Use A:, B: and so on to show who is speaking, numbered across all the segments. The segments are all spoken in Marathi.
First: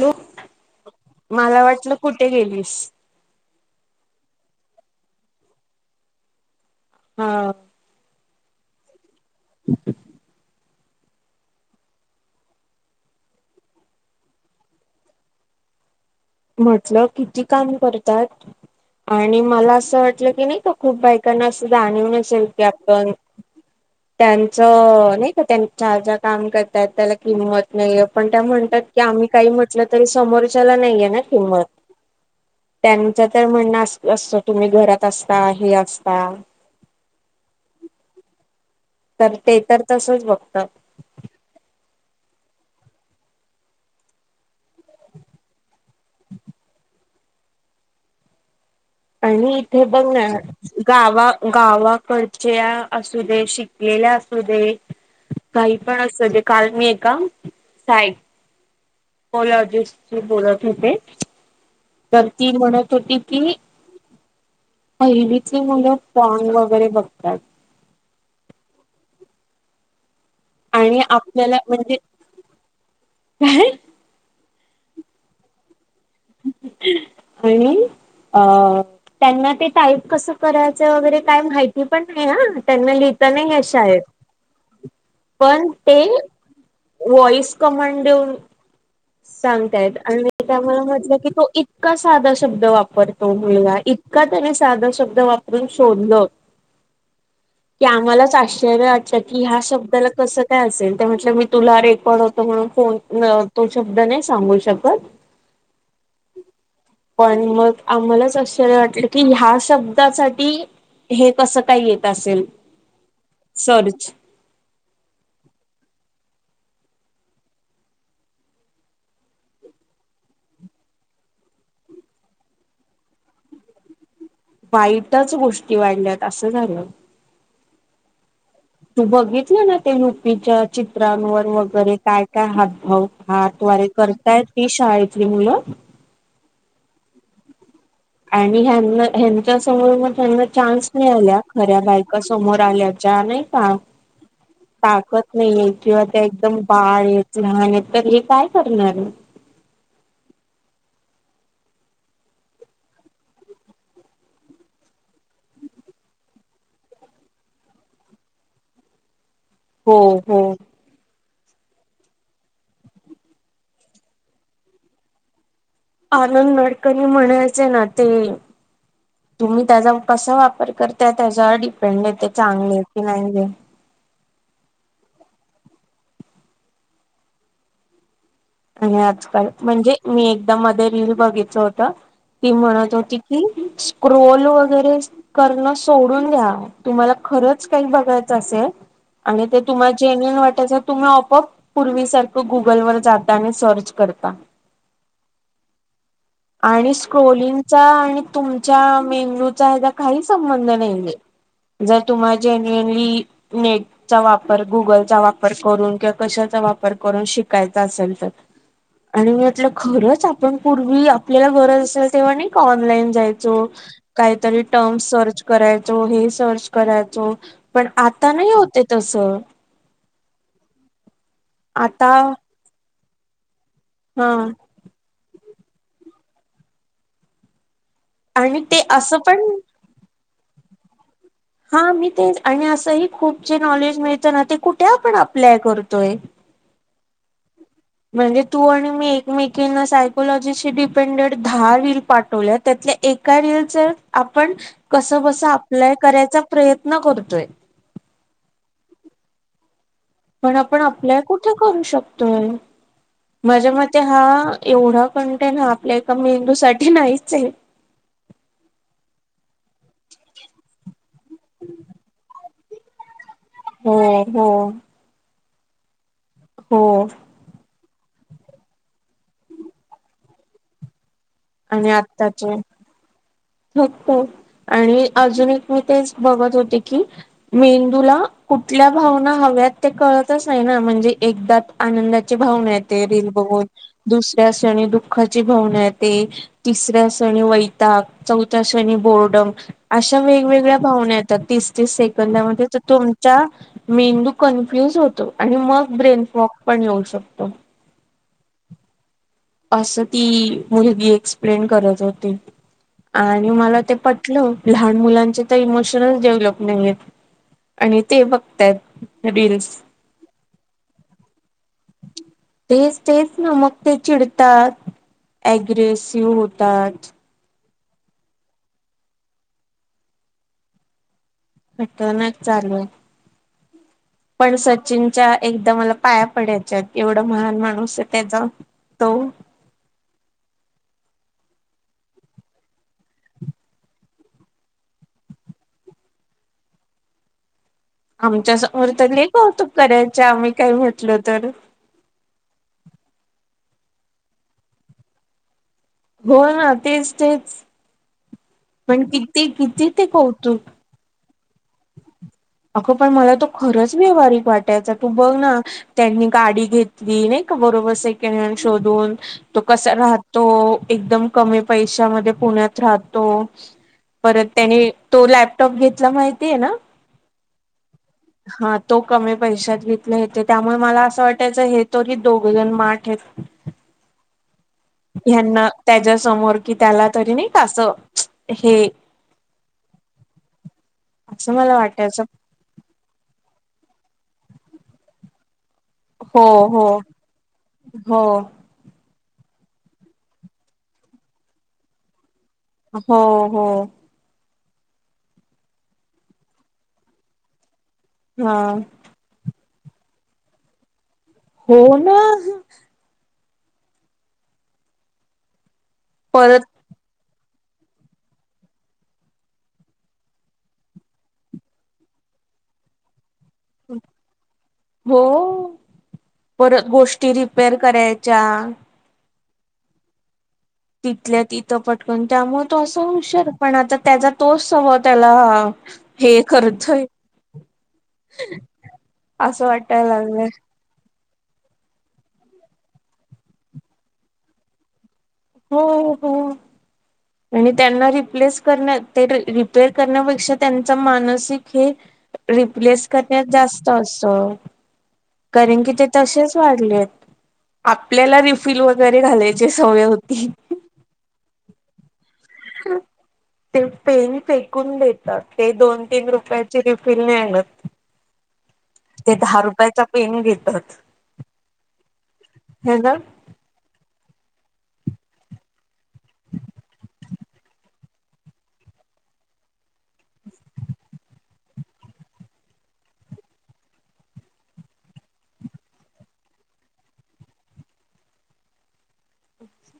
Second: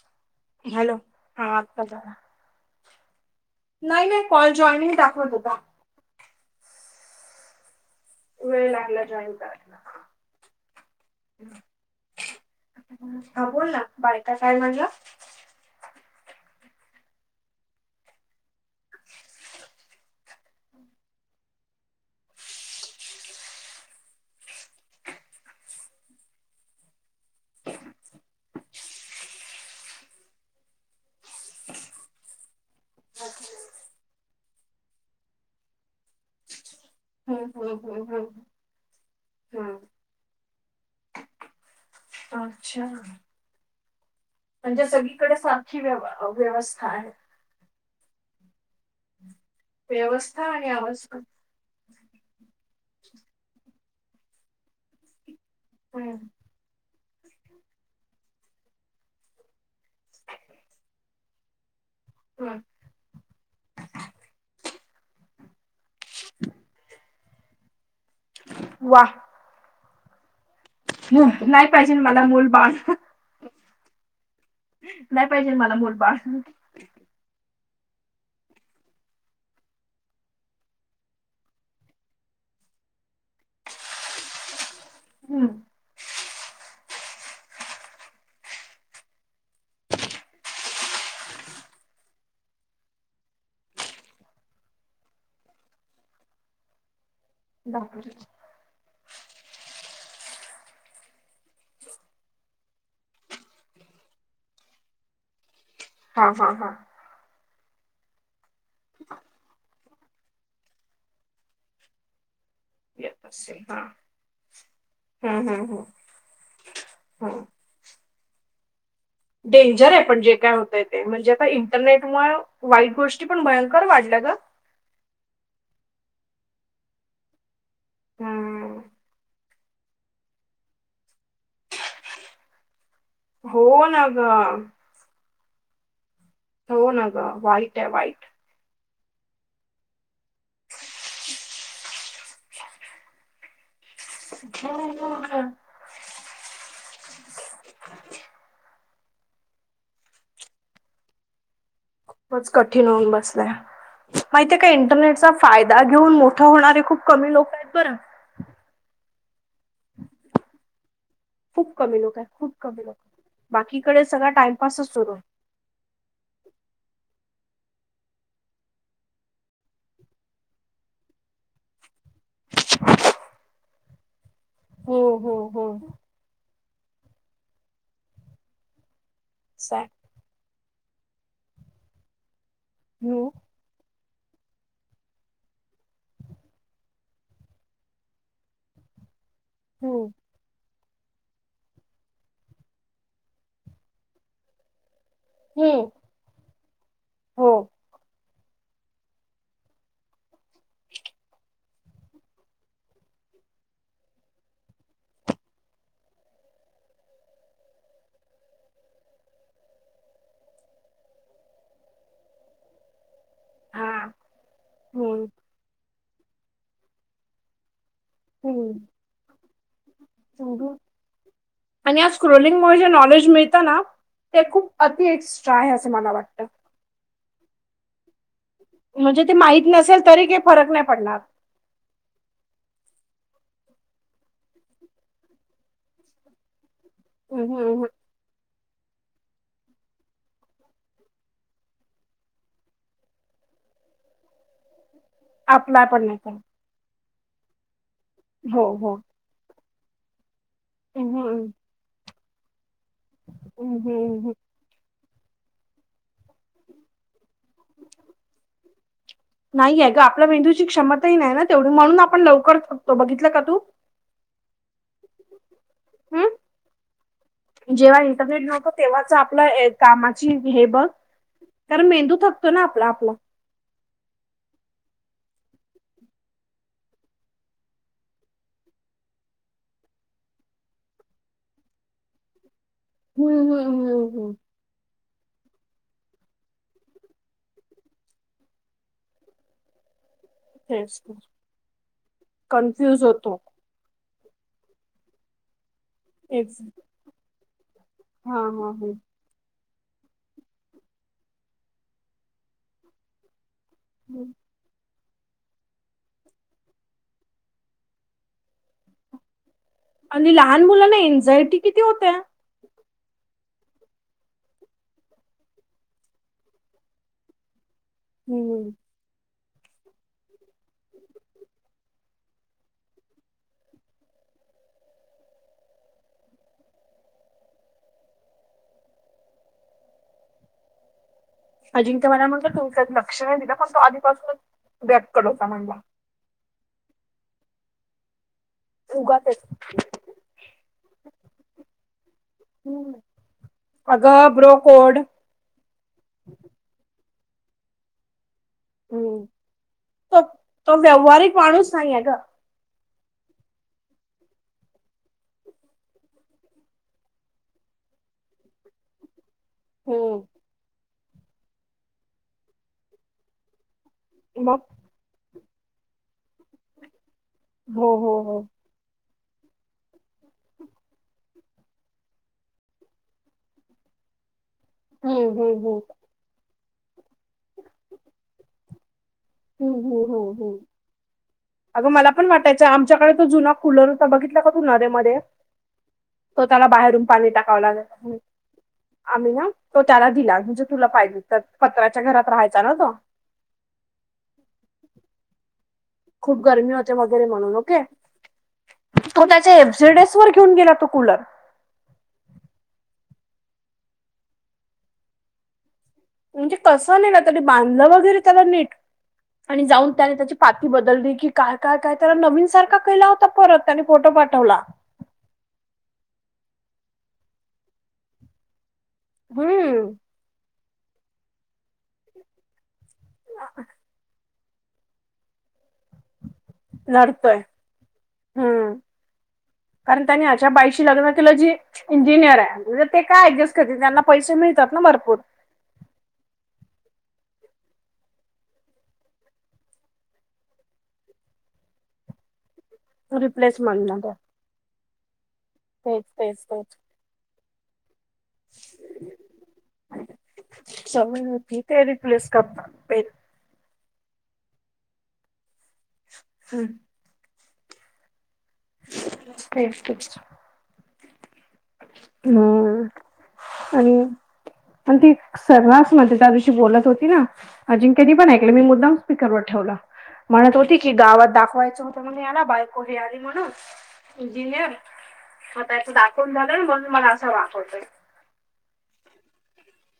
A: हॅलो
B: हॅलो हा
A: मला
B: आत्ता
A: वाटलं कुठे गेलीस.
B: नाय नाय कॉल जॉईनिंग दाखवत होता.
A: हा.
B: वेळ लागला जॉईन करायला
A: [inaudible]
B: हा बोल ना बायका काय म्हणला?
A: म्हटलं किती काम करतात. आणि मला असं वाटलं की नाई का खूप बायकांना असं जानिव नसेल की आपण त्यांचं नाई का त्यांच्या ज्या काम करतात त्याला किंमत नाय पण त्या म्हणतात कि आम्ही काही म्हटलं तरी समोरच्याला नाहीये ना. किंमत त्यांच तर म्हण असल असं. तुम्ही घरात असता हे असता.
B: हम हम हम हम.
A: तर ते तर तसच बघत.
B: अच्छा. म्हणजे सगळीकडे सारखी व्य व्यवस्था आहे.
A: आणि इथे बघ ना
B: व्यवस्था आणि अवस्था
A: गावा. गावाकडच्या असू दे शिकलेल्या असू दे. काही पण
B: हम्म
A: अस ते काल मी आहे का साईड. सायकोलॉजिस्ट शी बोलत होते तर ती
B: हम्म
A: म्हणत. ती तू की पहिलीचे मुलं फॉग वगैरे बघतात.
B: व.
A: आणि आपल्याला
B: नाही पाहिजे
A: म्हणजे
B: मला मूल बाळ.
A: काय
B: नाही पाहिजे मला मुल बाळ.
A: बाई अ. त्यांना ते टाईप कसं करायचं वगैरे काय माहिती पण नाही ना त्यांना लिहिता नाही शाळेत.
B: हम्म
A: पण ते वॉइस कमांड देऊन. सांगतायत आणि त्यामुळे म्हटलं की तो इतका साधा शब्द वापरतो मुलगा इतका. इतका का त्याने साधा शब्द वापरून शोधलं. की
B: दाखवते.
A: आम्हालाच आश्चर्य चक्कीत. की ह्या शब्दाला कसं काय असेल ते म्हटलं मी तुला रेकॉर्ड होतो म्हणून फोन न. तो शब्द नाही सांगू शकत.
B: हा हा हा,
A: पण मग आम्हालाच असश वाटलं की ह्या शब्''--'' ब्दासाठी हे कसं काही येत असेल.
B: हा
A: सर्च
B: हा हा हा हा, डेंजर आहे पण जे काय होतय ते म्हणजे आता इंटरनेटमुळे. वाईट गोष्टी पण भयंकर वाढल्या ग.
A: वाईटच गोष्टी वाढल्यात असं झालं.
B: हम.
A: तु बघितलं. ना ते रुपीच्या चित्रांवर वगैरे काय काय हातभाव. हा
B: हो
A: त्वरे
B: ना ग
A: करताय ती शाळेतली मुलं.
B: हो ना ग वाईट आहे वा्हाईट.
A: आणि ह्यांना ह्यांच्या समोर मग त्यांना चान्स आल्या. खऱ्या बायका समोर आल्याच्या नाही का ताकत
B: खूपच
A: नाहीय. किंवा ते एकदम बाळ आहेत लहान आहेत तर हे काय करणार.
B: खूपच कठीण होऊन बसलाय. माहितीे काय इंटरनेटचा फायदा घेऊन मोठे होणारे खूप कमी लोक आहेत बरं.
A: हो हो,
B: खूप कमी लोक आहे खूप कमी लोक बाकीकडे सगळा टाइमपासच सुरू.
A: आनंद गडकरी म्हणायचे ना ते. तुम्ही त्याचा कसा वापर करता त्याच्यावर डिपेंड आहे ते चांगले की नाहीे.
B: हो हो हो,
A: आणि आजकाल
B: सा-
A: म्हणजे मी एकदा मध्ये रील बघितल होत ती म्हणत होती
B: हम्म,
A: की स्क्रोल वगैरे करण सोडून घ्या तुम्हाला खरच काय बघायचं असेल आणि ते तुम्हाला
B: हम्म,
A: जेन्यूअन वाटायचं तुम्ही आपोआप पूर्वीसारखं गुगल वर जाता आणि सर्च करता.
B: हो.
A: आणि स्क्रोलिंगचा आणि तुमच्या मेंदूचा हेजा काही संबंध नाई ए. जर तुम्हा जेन्युअली नेट चा वापर गुगलचा वापर करून किंवा कशाचा वापर करून शिकायचा असेल तर आणि मी म्हटलं खरंच आपण पूर्वी आपल्याला गरज असेल तेव्हा नाई का ऑनलाईन जायचो
B: हा
A: कायतरी टर्म
B: हम्म,
A: सर्च करायचो हे सर्च करायचो पण आता नाही
B: हम्म,
A: होते तस.
B: आणि
A: आता
B: आज स्क्रोलिंग मूळ जे नॉलेज मिळत ना
A: हा
B: ते खूप अति एक्ट्रा आहे असं मला वाटतं.
A: आणि ते असं
B: म्हणजे ते
A: पण
B: माहीत नसेल तरी काय फरक नाय पडणार.
A: हा मी तेच आणि असंही खूप जे नॉलेज मिळतं ना ते कुठे आपण अप्लाय करतोय?
B: हम् हम्.
A: म्हणजे तू आणि मी एकमेकीना सायकोलॉजीशी डिपेंडेड दहा रील पाठवले त्यातले एका रिल च आपण कस बस
B: आपला
A: अप्लाय
B: पण नाही
A: करायचा
B: पडणार
A: प्रयत्न करतोय.
B: हो हो.
A: पण आपण अप्लाय
B: हम्म,
A: कुठे करू शकतोय? माझ्या मते हा
B: हम्म.
A: एवढं कंटेंन हा आपल्या एका मेंदूसाठी नाहीच ए.
B: नाहीया ग आपल्या मेंदूची क्षमताही नाही ना तेवढी म्हणून आपण लवकर करतो. बघितलं का तू?
A: हो हो.
B: हम्म
A: हो.
B: जेव्हा इंटरनेट नव्हतो तेव्हाच आपलं कामाची हे बघ. कारण
A: आणि
B: मेंदू थकतो
A: आत्ताचे
B: ना आपला आपला.
A: थकतो आणि अजून एक मी तेच बघत होते की मेंदूला कुठल्या भावना हव्यात ते कळतच नाही ना म्हणजे एकदा आनंदाची भावना येते रील
B: हम्म, हम्म,
A: बघून
B: हम्म, हम्म.
A: दुसऱ्यास क्षणी दुःखाची भावना येते तिसऱ्या शनि वैताग. चौथ्या क्षणी बोर्डम अशा वेळी वेगवेगळ्या
B: तेच
A: भावना येतात तीस तीस सेकंदामध्ये तर
B: कन्फ्यूज होतो
A: तुमच्या मेंदू कन्फ्युज होतो. आणि मग ब्रेनफॉक पण येऊ शकतो.
B: हा हा हा.
A: असं ती मुलगी एक्सप्लेन करत होती आणि मला ते पटलं. लहान मुलांचे त इमोशनच डेव्हलप नाहीयेत. आणि ते बघतायत रिल्स.
B: आणि लहान मुलांना एनझायटी किती होते.
A: तेच तेच ना मग ते चिडतात अग्रेसिव्ह होतात.
B: हम्.
A: पटनच चालू आय. पण सचिनच्या एकदा मला पाया पडायच्यात एवढा महान माणूस त्याचा तो
B: अजिंक्य मला म्हणला तुमत लक्ष एकदा पण तो आधीपासूनच बॅक करत होता म्हणला.
A: आमच्या समोरच्या लई
B: उगाचच
A: कौतुक करायच्या, आम्ही काई म्हंटल तर.
B: ह्, अगं ब्रोकोड.
A: हो हं तेच-तेच. पण
B: हम्म
A: किती-किती ते,
B: तो
A: कौतुक.
B: तो व्यावहारिक माणूस नाहीेये गं.
A: अगं पण मला तो खरंच व्यावहारिक वाटायचा, तू बघ ना त्यांनी गाडी घेतली, नही का बरोबर, सेकंड हँड शोधून. तो कसा
B: हम्म
A: राहतो, एकदम कमी पैशामध्ये पुण्यात राहतो. परत
B: मग
A: त्याने, तो लॅपटॉप घेतला, माहितीये ना?
B: हो हो हो.
A: हा तो कमी पैशात घेतले हेतें, त्यामुळे मला असं वाटायचं, हे तरी दोघजण माठ येत.
B: हम्म हम्म
A: ह्याना
B: हम्म
A: त्याच्या समोर, कि त्याला तरी नही क असं, हे
B: ह्म ह्म ह्म,
A: असं
B: अगं मला
A: वाटायचं
B: पण वाट त्याच्या आमच्याकड तो जुना कुलर होता, बघितला का नद्या मध्ये.
A: हो
B: तो त्याला
A: हो
B: बाहेरून, पाणी टाकावं लागल.
A: हो.
B: आम्ही ना, तो त्याला दिला, म्हणजे तुला पाहिजे त पत्राच्या घरात राहायचा ना, तो.
A: हो हो.
B: खूप गरमी होते वगैरे, म्हणून ओके.
A: हं.
B: तो त्याच्या एफझेडएस वर घेऊन गेला, तो कूलर.
A: हो ना.
B: म्हणजे
A: परत
B: कसं नेला, त्याने बांधलं वगैरे त्याला नीट. आणि जाऊन त्याने त्याची पाती बदलली की काय, काय-काय त्याला नवीन सारखा केला होता, परत. त्यांनी फोटो पाठवला.
A: हों, परत गोष्टी रिपेर करायच्या.
B: हम्म.
A: तिथल्या तिथं, पटकन त्यामुळ तो असा हुशार, पण आता त्याचा तोच स्वभाव त्याला हे करतोय,
B: लढतोय हम्म
A: असं वाटायला लागलंय.
B: शी लग्न केलं जी, इंजिनियर अय म्ह ते काय ऍडजस्ट करतील, त्यांना पैसे मिळतात ना भरपूर.
A: हो हो. आणि त्यांना रिप्लेस करने, ते रिपेर करण्यापेक्षा त्यांचा मानसिक हे रिप्लेस करण्यात जास्त
B: रिप्लेसमेंट मध्ये
A: अस, कारण की
B: तेच
A: ते
B: तेच
A: तसशेच
B: तेच
A: वाढलेत. आपल्याला रिफिल वगैरे घालायची, सवय होती.
B: [unintelligible] होती, ते रिप्लेस करता पेन
A: ते पेन फेकून देतात, ते दोन तीन
B: हम्म
A: रुपयाची रिफिल नही आणत. ते दहा रुपयाचा, पेन घेतात.
B: हम्
A: हे ना
B: आणि पण ती सररासमध्ये, त्या दिवशी बोलत होती ना. अजिंक्यनी पण ऐकलं, मी मुद्दाम स्पीकरवर ठेवला, म्हणत होती की, गावात दाखवायचं होत. म्हणे याला बायको हे आली म्हणुन, इंजिनियर म त्याच दाखवून झा नही, म्हणून मला असा वापरतोय.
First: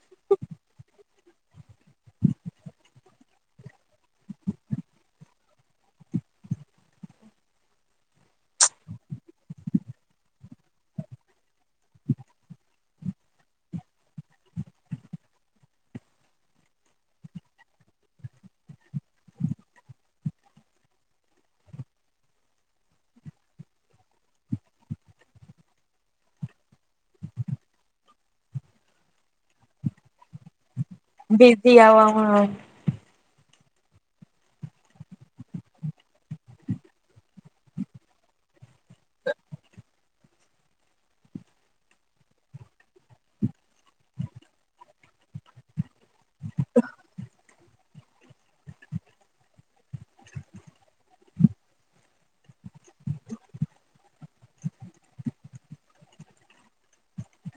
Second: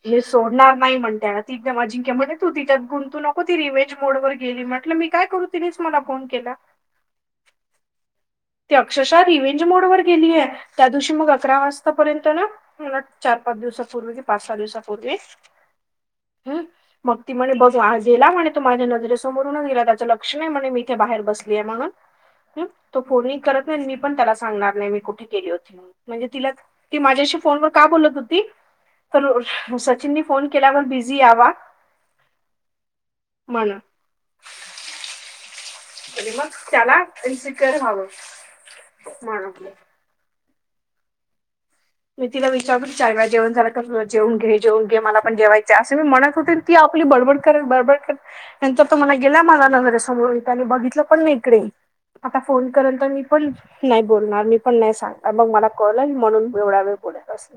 B: हे सोडणार नाही म्हणते ना, ती एक अजिंक्या म्हण तू तिच्यात गुंतू नको, ती रिमेज मोड वर गेली, म्हटलं मी काय करू, तिनीच मला फोन केला.
A: [inaudible]
B: ते अक्षशः रिवेंज मोड वर गेलीये त्या दिवशी मग अकरा वाजतापर्यंत ना मला चार-पाच दिवसापूर्वी कि पाच-सहा दिवसापूर्वी हम्म मग ती म्हणे बघ आत गेला म्हणे तो माझ्या नजरेसमोरूनच गेला त्याचं लक्षण नाही म्हणे मी इथे बाहेर बसली आहे म्हणून हम्म तो फोनही करत नाही अन मी पण त्याला सांगणार नाही मी कुठे केली होती म्हणून म्हणजे तिला ती माझ्याशी फोनवर का बोलत होती तर सचिननी फोन केल्यावर बीझ
A: बिझी यावा म्हणून
B: मला आणि मग त्याला इनसेंक्यूअर व्हावं मी तिला विचारलं चार वेळा जेवण झालं काय जेवून घे जेवून घे मला पण जेवायचंय असं मी म्हणत हो ती आपली बडबड बडबड करत नंतर तो मला गेला माझ्या नजरे समोर त्याने बघितलं पण नाही इकडे आता फोन करल तर मी पण नाही बोलणार मी पण नाही सांगणार मग मला कॉल आहे म्हणून एवढा वेळ बोलत असल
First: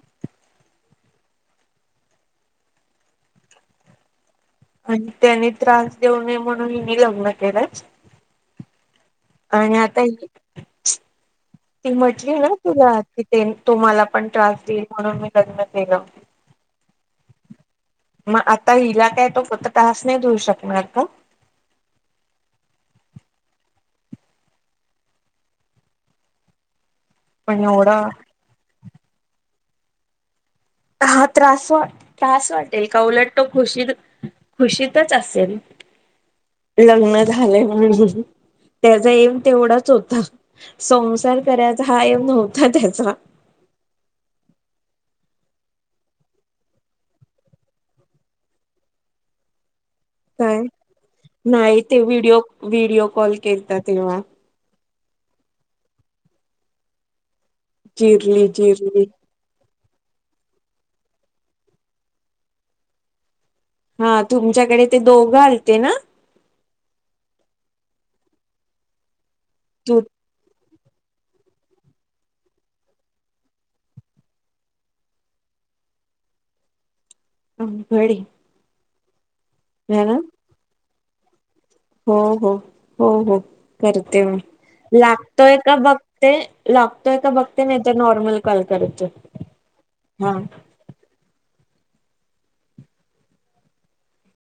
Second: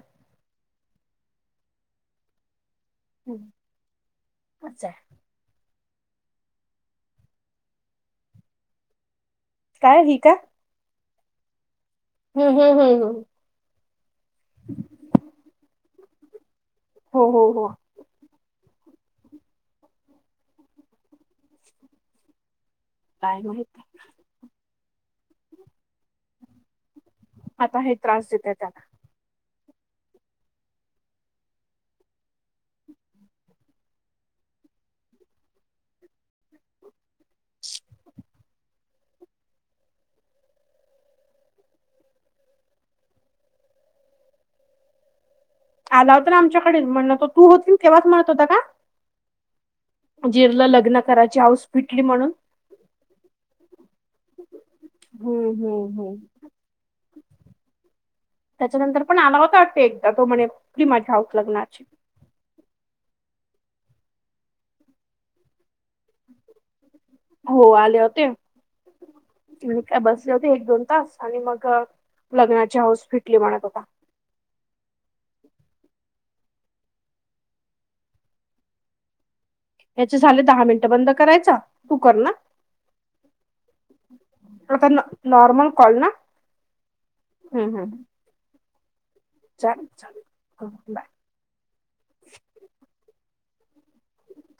B: हम्म अच्छा.
A: आणि त्याने त्रास देऊ नये म्हणून हिने लग्न केलं आणि आता
B: काय ही का?
A: हीं ती म्हटली ना
B: हम्म हम्म
A: तुला
B: हम्म हम्म.
A: कि ते तुम्हाला पण त्रास देईल म्हणून मी लग्न केलं
B: हो हो हो
A: मग आता हिला काय तो [unintelligible] त्रास नाही देवू शकणार का?
B: काय माहित
A: पण
B: आता हे
A: एवढा
B: त्रास देते त्या
A: हा त्रास वाट त्रास वाटेल का उलट तो खुशी खुशीतच असेल लग्न झालंय म्हणून त्याचा एम तेवढाच होता संसार करायचा हा एम नव्हता त्याचा
B: आला होता आमच्याकडे म्हण तो तू होतील तेव्हाच म्हणत होता का?
A: काय
B: जिरलं लग्न करायची हाऊस
A: नाही ते
B: फिटली म्हणून.
A: व्हिडिओ व्हिडिओ कॉल केलता तेव्हा
B: हम्म हम्म हम्म
A: चिरली
B: त्याच्यानंतर
A: चिरली
B: पण आला होता वाटत एकदा तो म्हणे फिटली माझी हाऊस लग्नाची
A: हा तुमच्याकडे ते दोघं आलते ना
B: हो आले होते मी काय
A: तू
B: बस ळे होते एक दोन तास आणि मग लग्नाची हौस फिटली म्हणत होता
A: अवघड हे
B: याचे झाले दहा मिनिटं बंद करायचा तू कर
A: हो
B: ना
A: हो हो हो करते मी
B: आता
A: लागतोय
B: नॉर्मल
A: का
B: कॉल ना
A: बघते लागतोय का बघते
B: हम्म
A: नाही तर
B: हम्म
A: नॉर्मल कॉल करतो
B: चालेल चालेल हो बाय